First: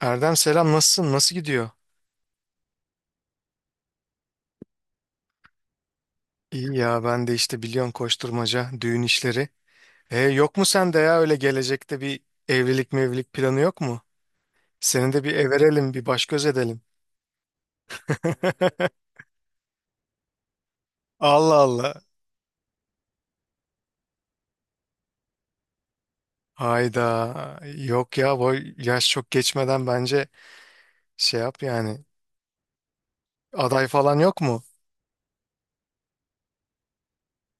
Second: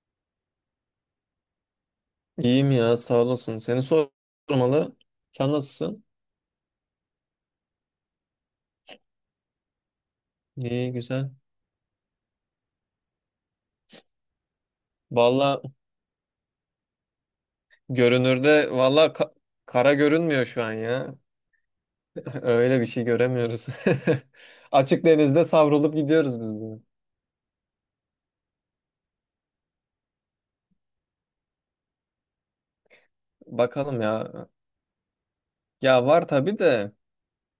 Erdem selam, nasılsın? Nasıl gidiyor? İyiyim ya, sağ olasın. Seni sormalı. Sen nasılsın? İyi ya, ben de işte biliyorsun, koşturmaca, düğün işleri. Yok mu İyi, sende ya güzel. öyle gelecekte bir evlilik mevlilik planı yok mu? Seni de bir Valla, everelim, bir baş göz edelim. görünürde kara görünmüyor şu an ya. Allah Allah. Öyle bir şey göremiyoruz. Açık denizde savrulup gidiyoruz biz de. Hayda. Yok ya, bu yaş çok geçmeden bence şey yap yani. Aday Bakalım falan yok ya. mu? Ya var tabii de,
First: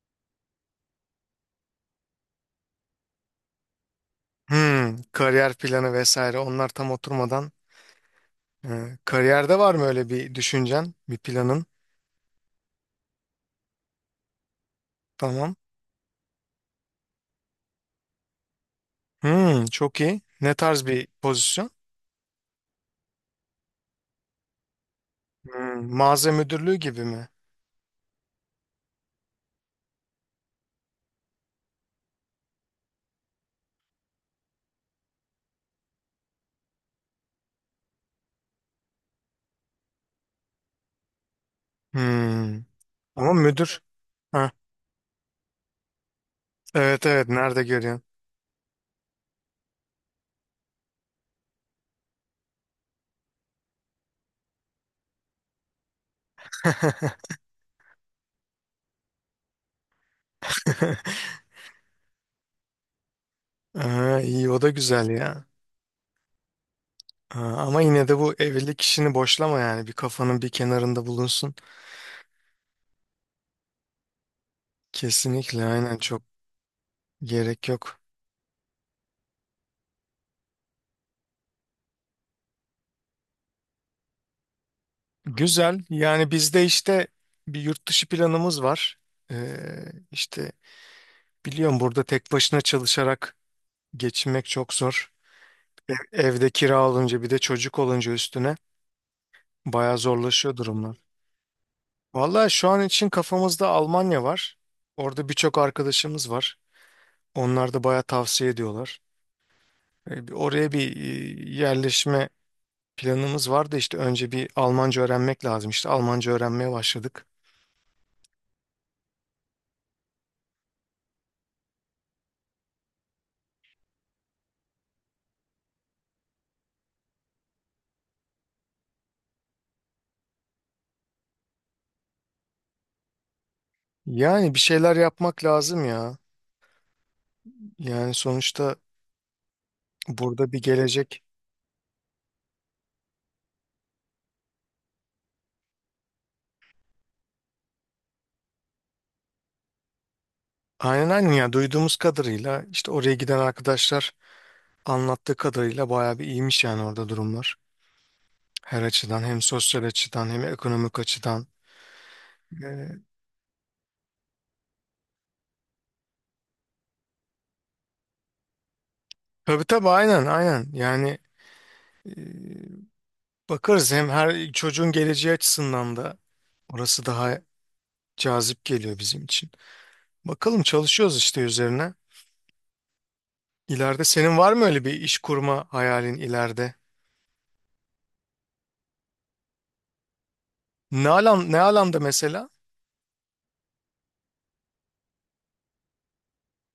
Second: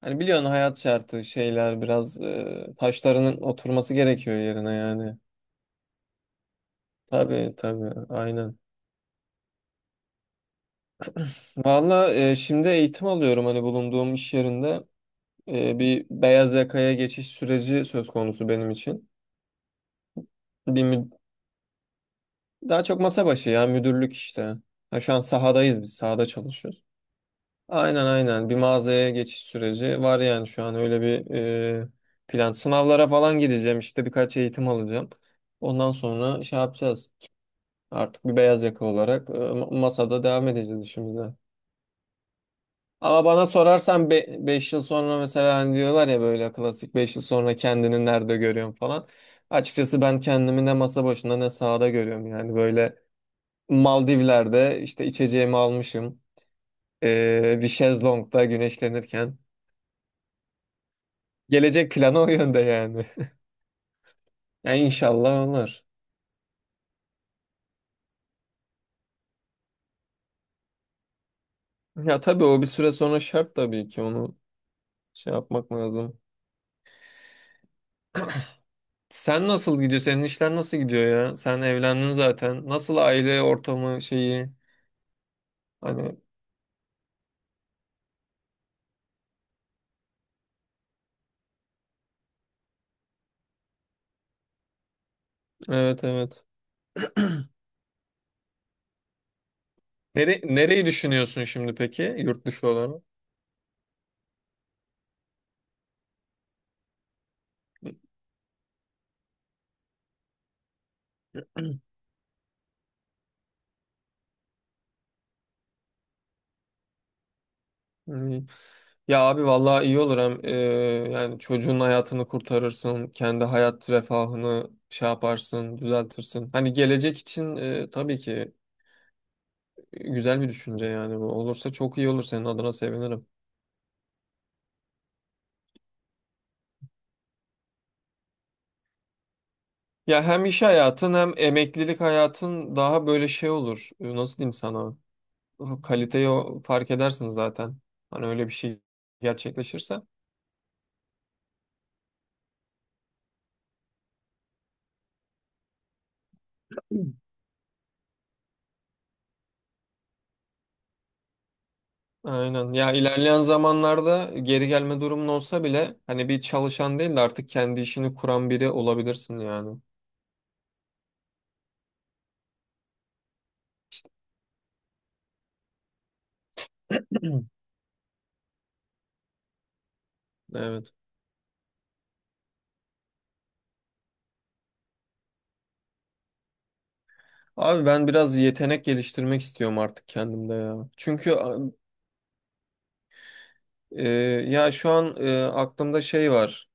hani biliyorsun hayat şartı şeyler biraz taşlarının oturması gerekiyor yerine Hmm, yani. kariyer planı vesaire onlar tam oturmadan. Tabii, tabii, aynen. Kariyerde var mı öyle bir düşüncen, bir planın? Valla, şimdi eğitim alıyorum hani bulunduğum iş yerinde. Tamam. Bir beyaz yakaya geçiş süreci söz konusu benim için. Hmm, çok iyi. Ne Bir tarz bir mü- pozisyon? Daha çok masa başı ya müdürlük işte. Ha, şu an sahadayız, Hmm, biz sahada mağaza müdürlüğü çalışıyoruz. gibi mi? Aynen, aynen, bir mağazaya geçiş süreci var yani şu an, öyle bir plan. Sınavlara falan gireceğim, işte birkaç eğitim alacağım. Ondan sonra şey yapacağız. Artık bir beyaz yaka olarak masada devam edeceğiz işimize. Hmm. Ama Ama bana müdür. sorarsan Ha, 5 yıl sonra, mesela hani diyorlar ya böyle klasik, evet 5 yıl evet, sonra nerede görüyorsun? kendini nerede görüyorum falan. Açıkçası ben kendimi ne masa başında ne sahada görüyorum, yani böyle Maldivler'de işte içeceğimi almışım. Bir şezlongda güneşlenirken. Gelecek planı o yönde yani. Aa, iyi, o da Ya güzel ya. inşallah olur. Aa, ama yine de bu evlilik işini boşlama yani, bir kafanın bir kenarında bulunsun. Ya tabii, o bir süre sonra şart, tabii ki onu şey Kesinlikle, yapmak aynen, lazım. çok gerek yok. Sen nasıl gidiyor? Senin işler nasıl gidiyor ya? Sen evlendin zaten. Nasıl, aile ortamı şeyi? Güzel Hani. yani, bizde işte bir yurt dışı planımız var. İşte biliyorum, burada tek başına çalışarak geçinmek çok zor. Evet, evet. Evde kira olunca, bir de çocuk olunca üstüne bayağı Nere zorlaşıyor nereyi durumlar. düşünüyorsun şimdi peki, yurt Vallahi şu dışı an olarak? için kafamızda Almanya var. Orada birçok arkadaşımız var. Onlar da bayağı tavsiye ediyorlar. Oraya bir yerleşme planımız var da işte önce bir Almanca öğrenmek lazım. İşte Almanca öğrenmeye başladık. Hmm. Ya abi, vallahi iyi olur. Hem yani çocuğun hayatını kurtarırsın, kendi hayat refahını şey yaparsın, düzeltirsin. Hani gelecek için tabii ki güzel bir düşünce, yani bu olursa çok iyi olur, senin adına sevinirim. Yani bir şeyler yapmak lazım ya. Yani sonuçta Ya hem burada bir iş hayatın gelecek. hem emeklilik hayatın daha böyle şey olur. Nasıl diyeyim sana? Kaliteyi fark edersin zaten. Hani öyle bir şey gerçekleşirse. Aynen aynen ya, duyduğumuz kadarıyla işte oraya giden arkadaşlar anlattığı kadarıyla bayağı bir iyiymiş yani orada durumlar. Her açıdan, hem sosyal açıdan hem ekonomik açıdan. Aynen. Ya E, ilerleyen zamanlarda geri gelme durumun olsa bile, hani bir çalışan değil de artık kendi işini kuran biri olabilirsin Tabii yani. tabii, aynen aynen. Yani e, bakarız, hem her çocuğun geleceği açısından da orası daha cazip geliyor bizim için. Bakalım, Evet. çalışıyoruz işte üzerine. İleride senin var mı öyle bir iş kurma hayalin, ileride? Abi, ben biraz yetenek geliştirmek istiyorum artık kendimde ya. Ne Çünkü alan, ne alanda mesela? e, ya şu an aklımda şey var.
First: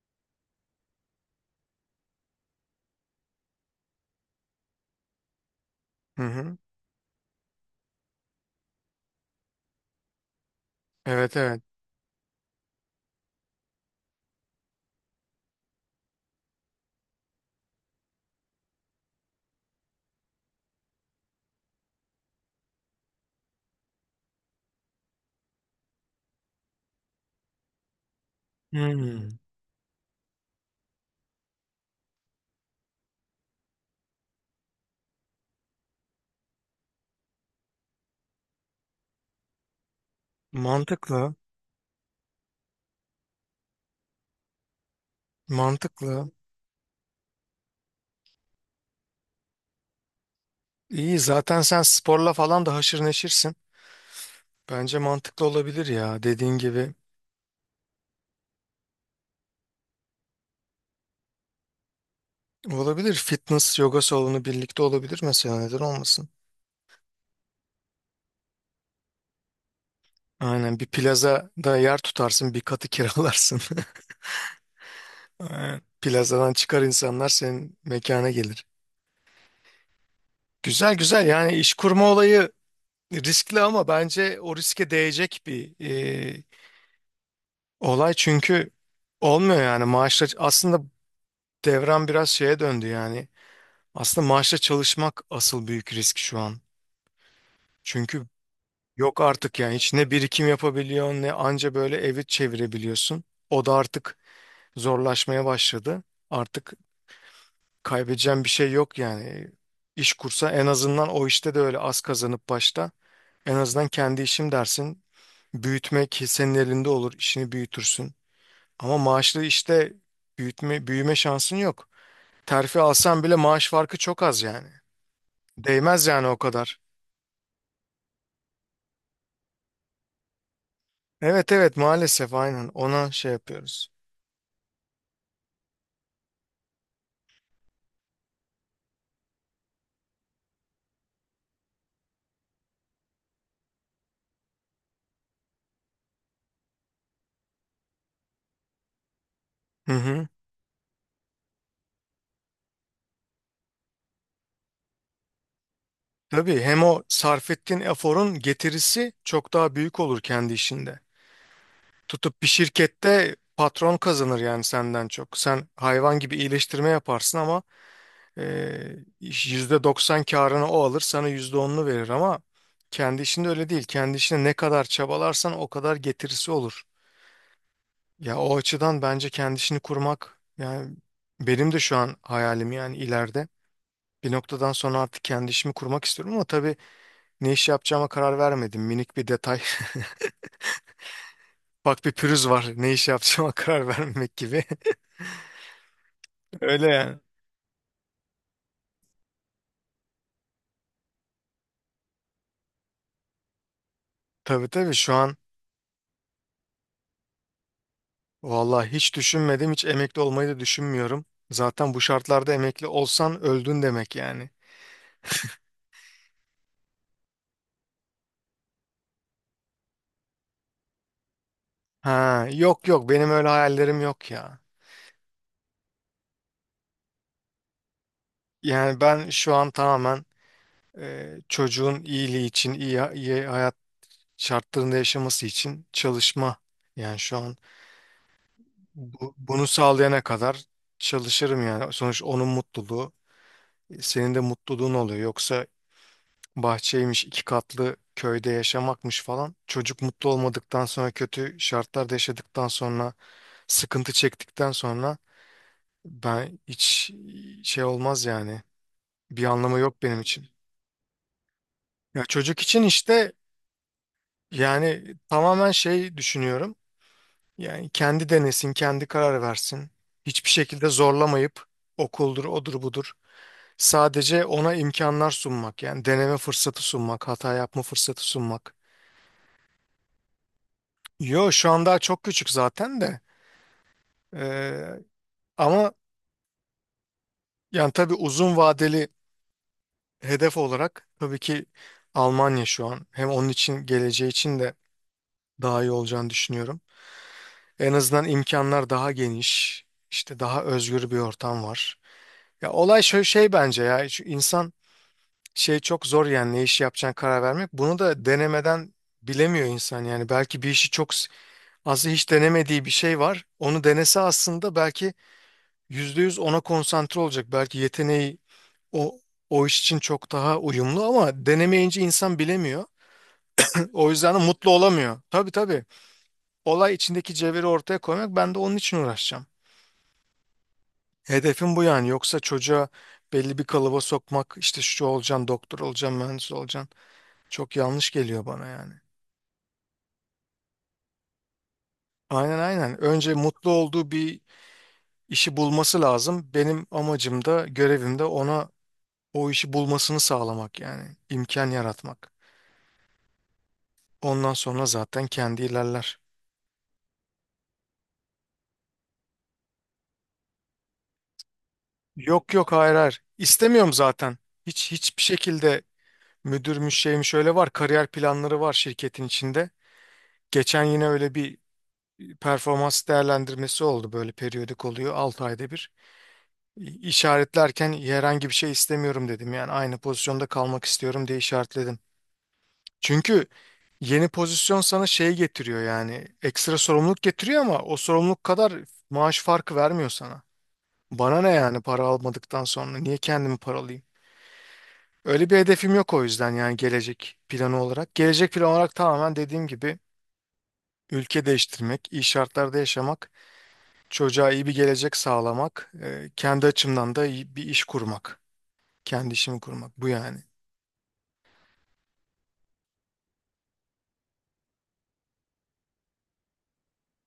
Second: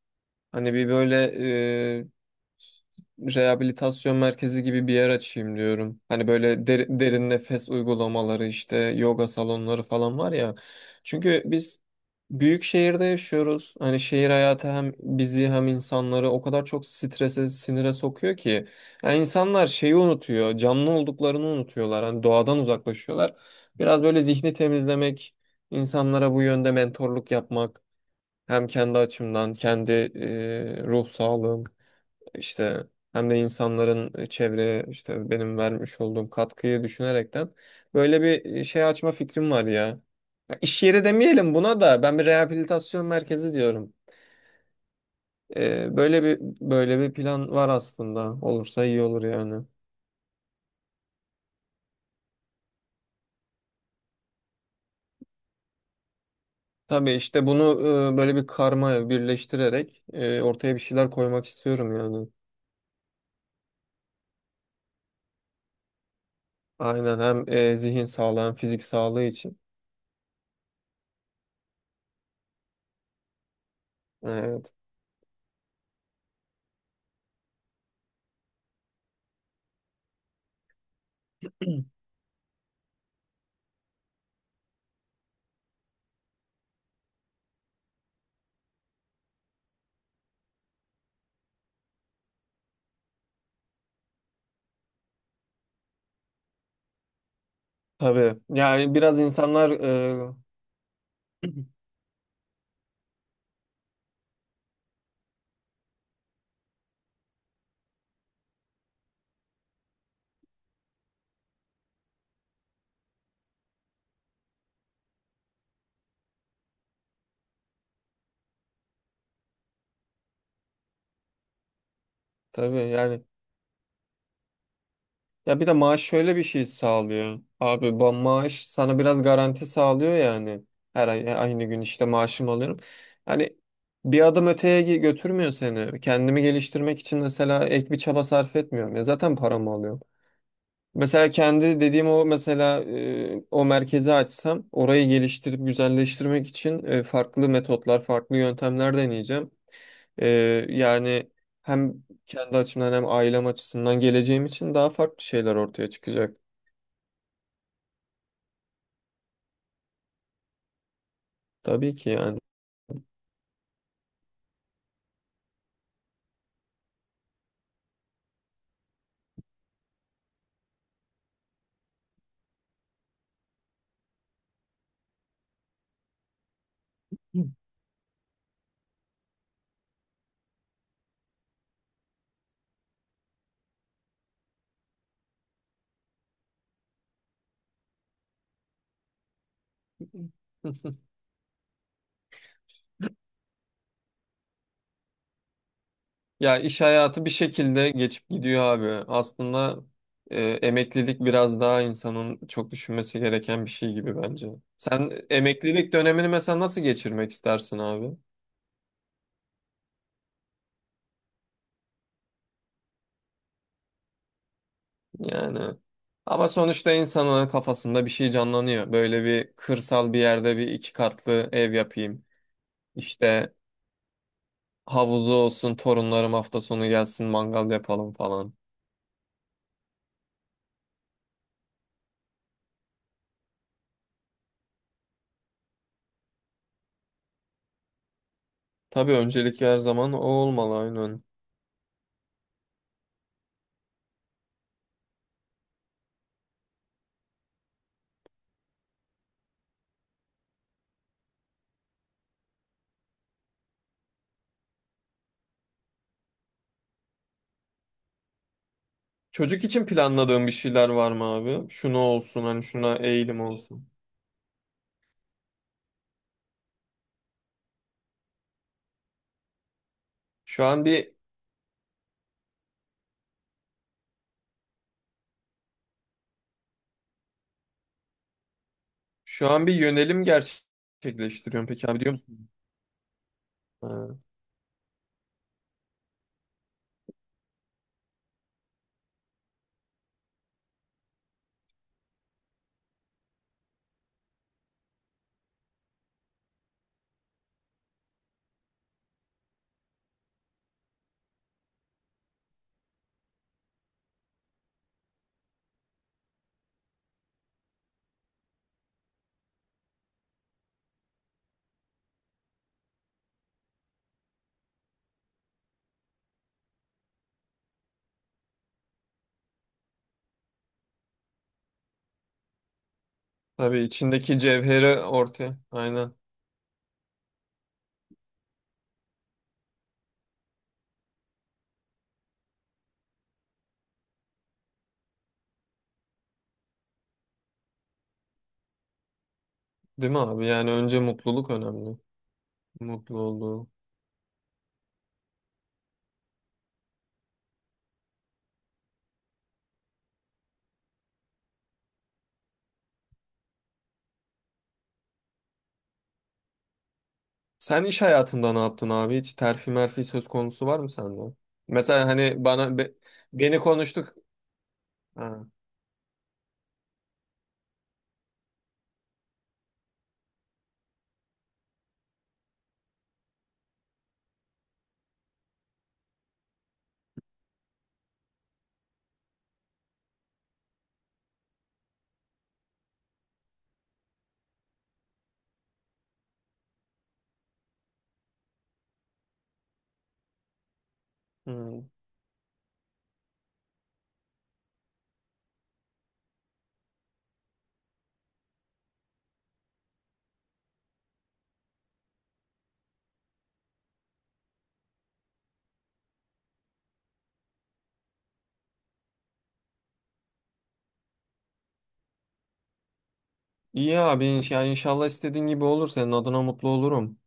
Hani bir böyle e, rehabilitasyon merkezi gibi bir yer açayım diyorum. Hı Hani hı. böyle derin nefes uygulamaları, işte yoga salonları falan var ya. Evet Çünkü evet. biz büyük şehirde yaşıyoruz. Hani şehir hayatı hem bizi hem insanları o kadar çok strese, sinire sokuyor ki. Yani insanlar şeyi unutuyor, canlı olduklarını unutuyorlar. Hani doğadan uzaklaşıyorlar. Biraz böyle zihni temizlemek, insanlara bu yönde mentorluk yapmak. Hem kendi Hmm. açımdan, kendi ruh sağlığım işte, hem de insanların çevreye işte benim vermiş olduğum katkıyı düşünerekten böyle bir şey açma fikrim var ya. Ya, İş yeri Mantıklı. demeyelim buna, da ben bir rehabilitasyon merkezi diyorum. Böyle Mantıklı. bir böyle bir plan var aslında. Olursa iyi olur yani. İyi, zaten sen sporla falan da haşır neşirsin. Bence mantıklı olabilir ya, dediğin gibi. Tabii, işte bunu böyle bir karma birleştirerek ortaya bir şeyler koymak istiyorum yani. Olabilir, fitness yoga salonu birlikte olabilir mesela, neden olmasın. Aynen, hem zihin sağlığı hem fizik sağlığı için. Aynen, bir plazada yer tutarsın, bir katı kiralarsın. Evet. Aynen. Plazadan çıkar insanlar, senin mekana gelir. Güzel güzel, yani iş kurma olayı riskli ama bence o riske değecek bir e, olay, çünkü olmuyor yani maaşla. Aslında devran biraz şeye döndü yani. Aslında maaşla çalışmak asıl büyük risk şu an. Çünkü Tabii. Yani biraz yok artık insanlar yani, hiç ne birikim yapabiliyorsun, ne anca böyle evi çevirebiliyorsun. O da artık zorlaşmaya başladı. Artık kaybedeceğim bir şey yok yani. İş kursa en azından, o işte de öyle az kazanıp başta, en azından kendi işim dersin. Büyütmek senin elinde olur, işini büyütürsün. Ama maaşlı işte büyütme, büyüme şansın yok. Terfi tabii alsan yani. bile maaş farkı çok az yani. Ya bir de maaş Değmez yani şöyle o bir şey kadar. sağlıyor abi. Bu maaş sana biraz garanti sağlıyor yani. Her ay Evet aynı evet, gün işte maalesef maaşımı aynen, alıyorum. ona şey Hani yapıyoruz. bir adım öteye götürmüyor seni. Kendimi geliştirmek için mesela ek bir çaba sarf etmiyorum. Ya zaten paramı alıyorum. Mesela kendi dediğim o, mesela o merkezi açsam orayı geliştirip güzelleştirmek için farklı metotlar, farklı yöntemler deneyeceğim. Hı hı. E, Yani hem kendi açımdan hem ailem açısından geleceğim için daha farklı şeyler ortaya çıkacak. Tabii, hem o sarf ettiğin eforun getirisi çok daha büyük olur kendi işinde. Tabii ki yani. Tutup bir şirkette patron kazanır yani senden çok. Sen hayvan gibi iyileştirme yaparsın ama %90 karını o alır, sana %10'unu verir, ama kendi işinde öyle değil. Kendi işine ne kadar çabalarsan o kadar getirisi olur. Ya o açıdan bence kendi işini kurmak yani, benim de şu an hayalim yani ileride. Bir noktadan sonra artık kendi işimi kurmak istiyorum, ama tabii ne iş yapacağıma karar vermedim. Minik bir detay. Bak, bir pürüz var. Ne iş yapacağıma karar vermemek gibi. Ya, iş Öyle yani. hayatı bir şekilde geçip gidiyor abi. Aslında emeklilik biraz daha insanın çok düşünmesi gereken bir şey gibi, bence. Tabii tabii, Sen şu an emeklilik dönemini mesela nasıl geçirmek istersin abi? vallahi hiç düşünmedim. Hiç emekli olmayı da düşünmüyorum. Zaten bu şartlarda emekli olsan öldün demek yani. Yani ama sonuçta insanın kafasında bir şey canlanıyor. Böyle bir kırsal bir yerde bir iki katlı ev yapayım. Ha, yok yok, benim öyle İşte hayallerim yok ya. havuzu olsun, torunlarım hafta sonu gelsin, mangal yapalım falan. Yani ben şu an tamamen çocuğun iyiliği için, iyi, iyi hayat şartlarında yaşaması için çalışma. Yani şu an Tabii, Bu, öncelik bunu her zaman o sağlayana kadar olmalı, aynen. çalışırım yani. Sonuç onun mutluluğu, senin de mutluluğun oluyor. Yoksa bahçeymiş, 2 katlı köyde yaşamakmış falan. Çocuk mutlu olmadıktan sonra, kötü şartlarda yaşadıktan sonra, sıkıntı çektikten sonra, ben hiç şey olmaz yani. Bir Çocuk anlamı için yok benim için. planladığın bir şeyler var mı abi? Şunu Ya olsun, çocuk hani için şuna işte, eğilim olsun. yani tamamen şey düşünüyorum. Yani kendi denesin, kendi karar versin. Hiçbir Şu an şekilde bir zorlamayıp okuldur, odur budur. Sadece ona imkanlar sunmak yani, deneme fırsatı sunmak, hata yapma fırsatı sunmak. şu an bir yönelim Yo, gerçekleştiriyorum şu an peki daha abi, diyor çok küçük musun? zaten de. Ha, Ee, Ama yani tabii uzun vadeli hedef olarak tabii ki Almanya şu an, hem onun için, geleceği için de daha iyi olacağını düşünüyorum. En azından imkanlar daha geniş, işte daha özgür bir ortam var. Ya olay şöyle şey bence ya, şu insan şey çok zor yani ne iş yapacağına karar vermek. Bunu da denemeden bilemiyor insan yani, belki bir işi çok. Aslında hiç denemediği bir şey var. Onu denese aslında belki %100 ona konsantre olacak. Belki yeteneği o o iş için çok daha uyumlu ama denemeyince insan bilemiyor. tabii, O yüzden içindeki de mutlu cevheri olamıyor. Tabii ortaya. tabii. Aynen. Olay içindeki cevheri ortaya koymak, ben de onun için uğraşacağım. Hedefim bu yani. Yoksa çocuğa belli bir kalıba sokmak, işte şu olacaksın, doktor olacaksın, mühendis olacaksın, çok yanlış geliyor bana yani. Değil mi abi? Yani önce mutluluk önemli. Aynen aynen. Mutlu Önce olduğu. mutlu olduğu bir işi bulması lazım. Benim amacım da, görevim de ona o işi bulmasını sağlamak yani, imkan yaratmak. Ondan sonra zaten kendi ilerler. Sen iş hayatında ne yaptın abi? Hiç terfi merfi söz konusu var mı sende? Mesela hani Yok yok, bana hayır hayır. beni İstemiyorum konuştuk. zaten. Hiç, hiçbir Ha. şekilde müdürmüş şeymiş öyle, var. Kariyer planları var şirketin içinde. Geçen yine öyle bir performans değerlendirmesi oldu. Böyle periyodik oluyor, 6 ayda bir. İşaretlerken herhangi bir şey istemiyorum dedim. Yani aynı pozisyonda kalmak istiyorum diye işaretledim. Çünkü yeni pozisyon sana şey getiriyor yani, ekstra sorumluluk getiriyor ama o sorumluluk kadar maaş farkı vermiyor sana. Bana ne yani, Hmm. para almadıktan sonra niye kendimi paralayayım? Öyle bir hedefim yok o yüzden yani, gelecek planı olarak. Gelecek planı olarak tamamen dediğim gibi, ülke değiştirmek, iyi şartlarda yaşamak, çocuğa iyi bir gelecek sağlamak, kendi açımdan da iyi bir iş kurmak, kendi işimi kurmak, bu yani. İyi abi, ya inşallah istediğin gibi olur. Senin adına mutlu olurum.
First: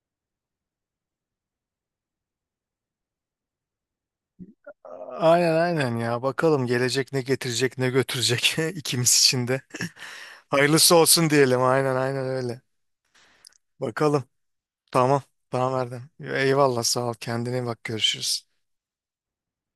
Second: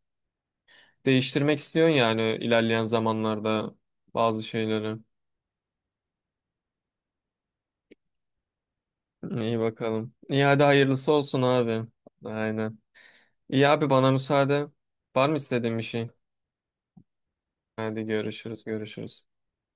Değiştirmek istiyorsun yani, ilerleyen zamanlarda bazı şeyleri. Aynen aynen ya, bakalım gelecek ne getirecek, ne götürecek ikimiz için İyi, de. bakalım. İyi, hadi Hayırlısı hayırlısı olsun olsun diyelim. abi. Aynen aynen, öyle. Aynen. İyi abi, bana Bakalım. müsaade. Tamam. Var mı istediğin Tamam bir Erdem. şey? Eyvallah, sağ ol. Kendine iyi bak, Hadi, görüşürüz. görüşürüz, görüşürüz.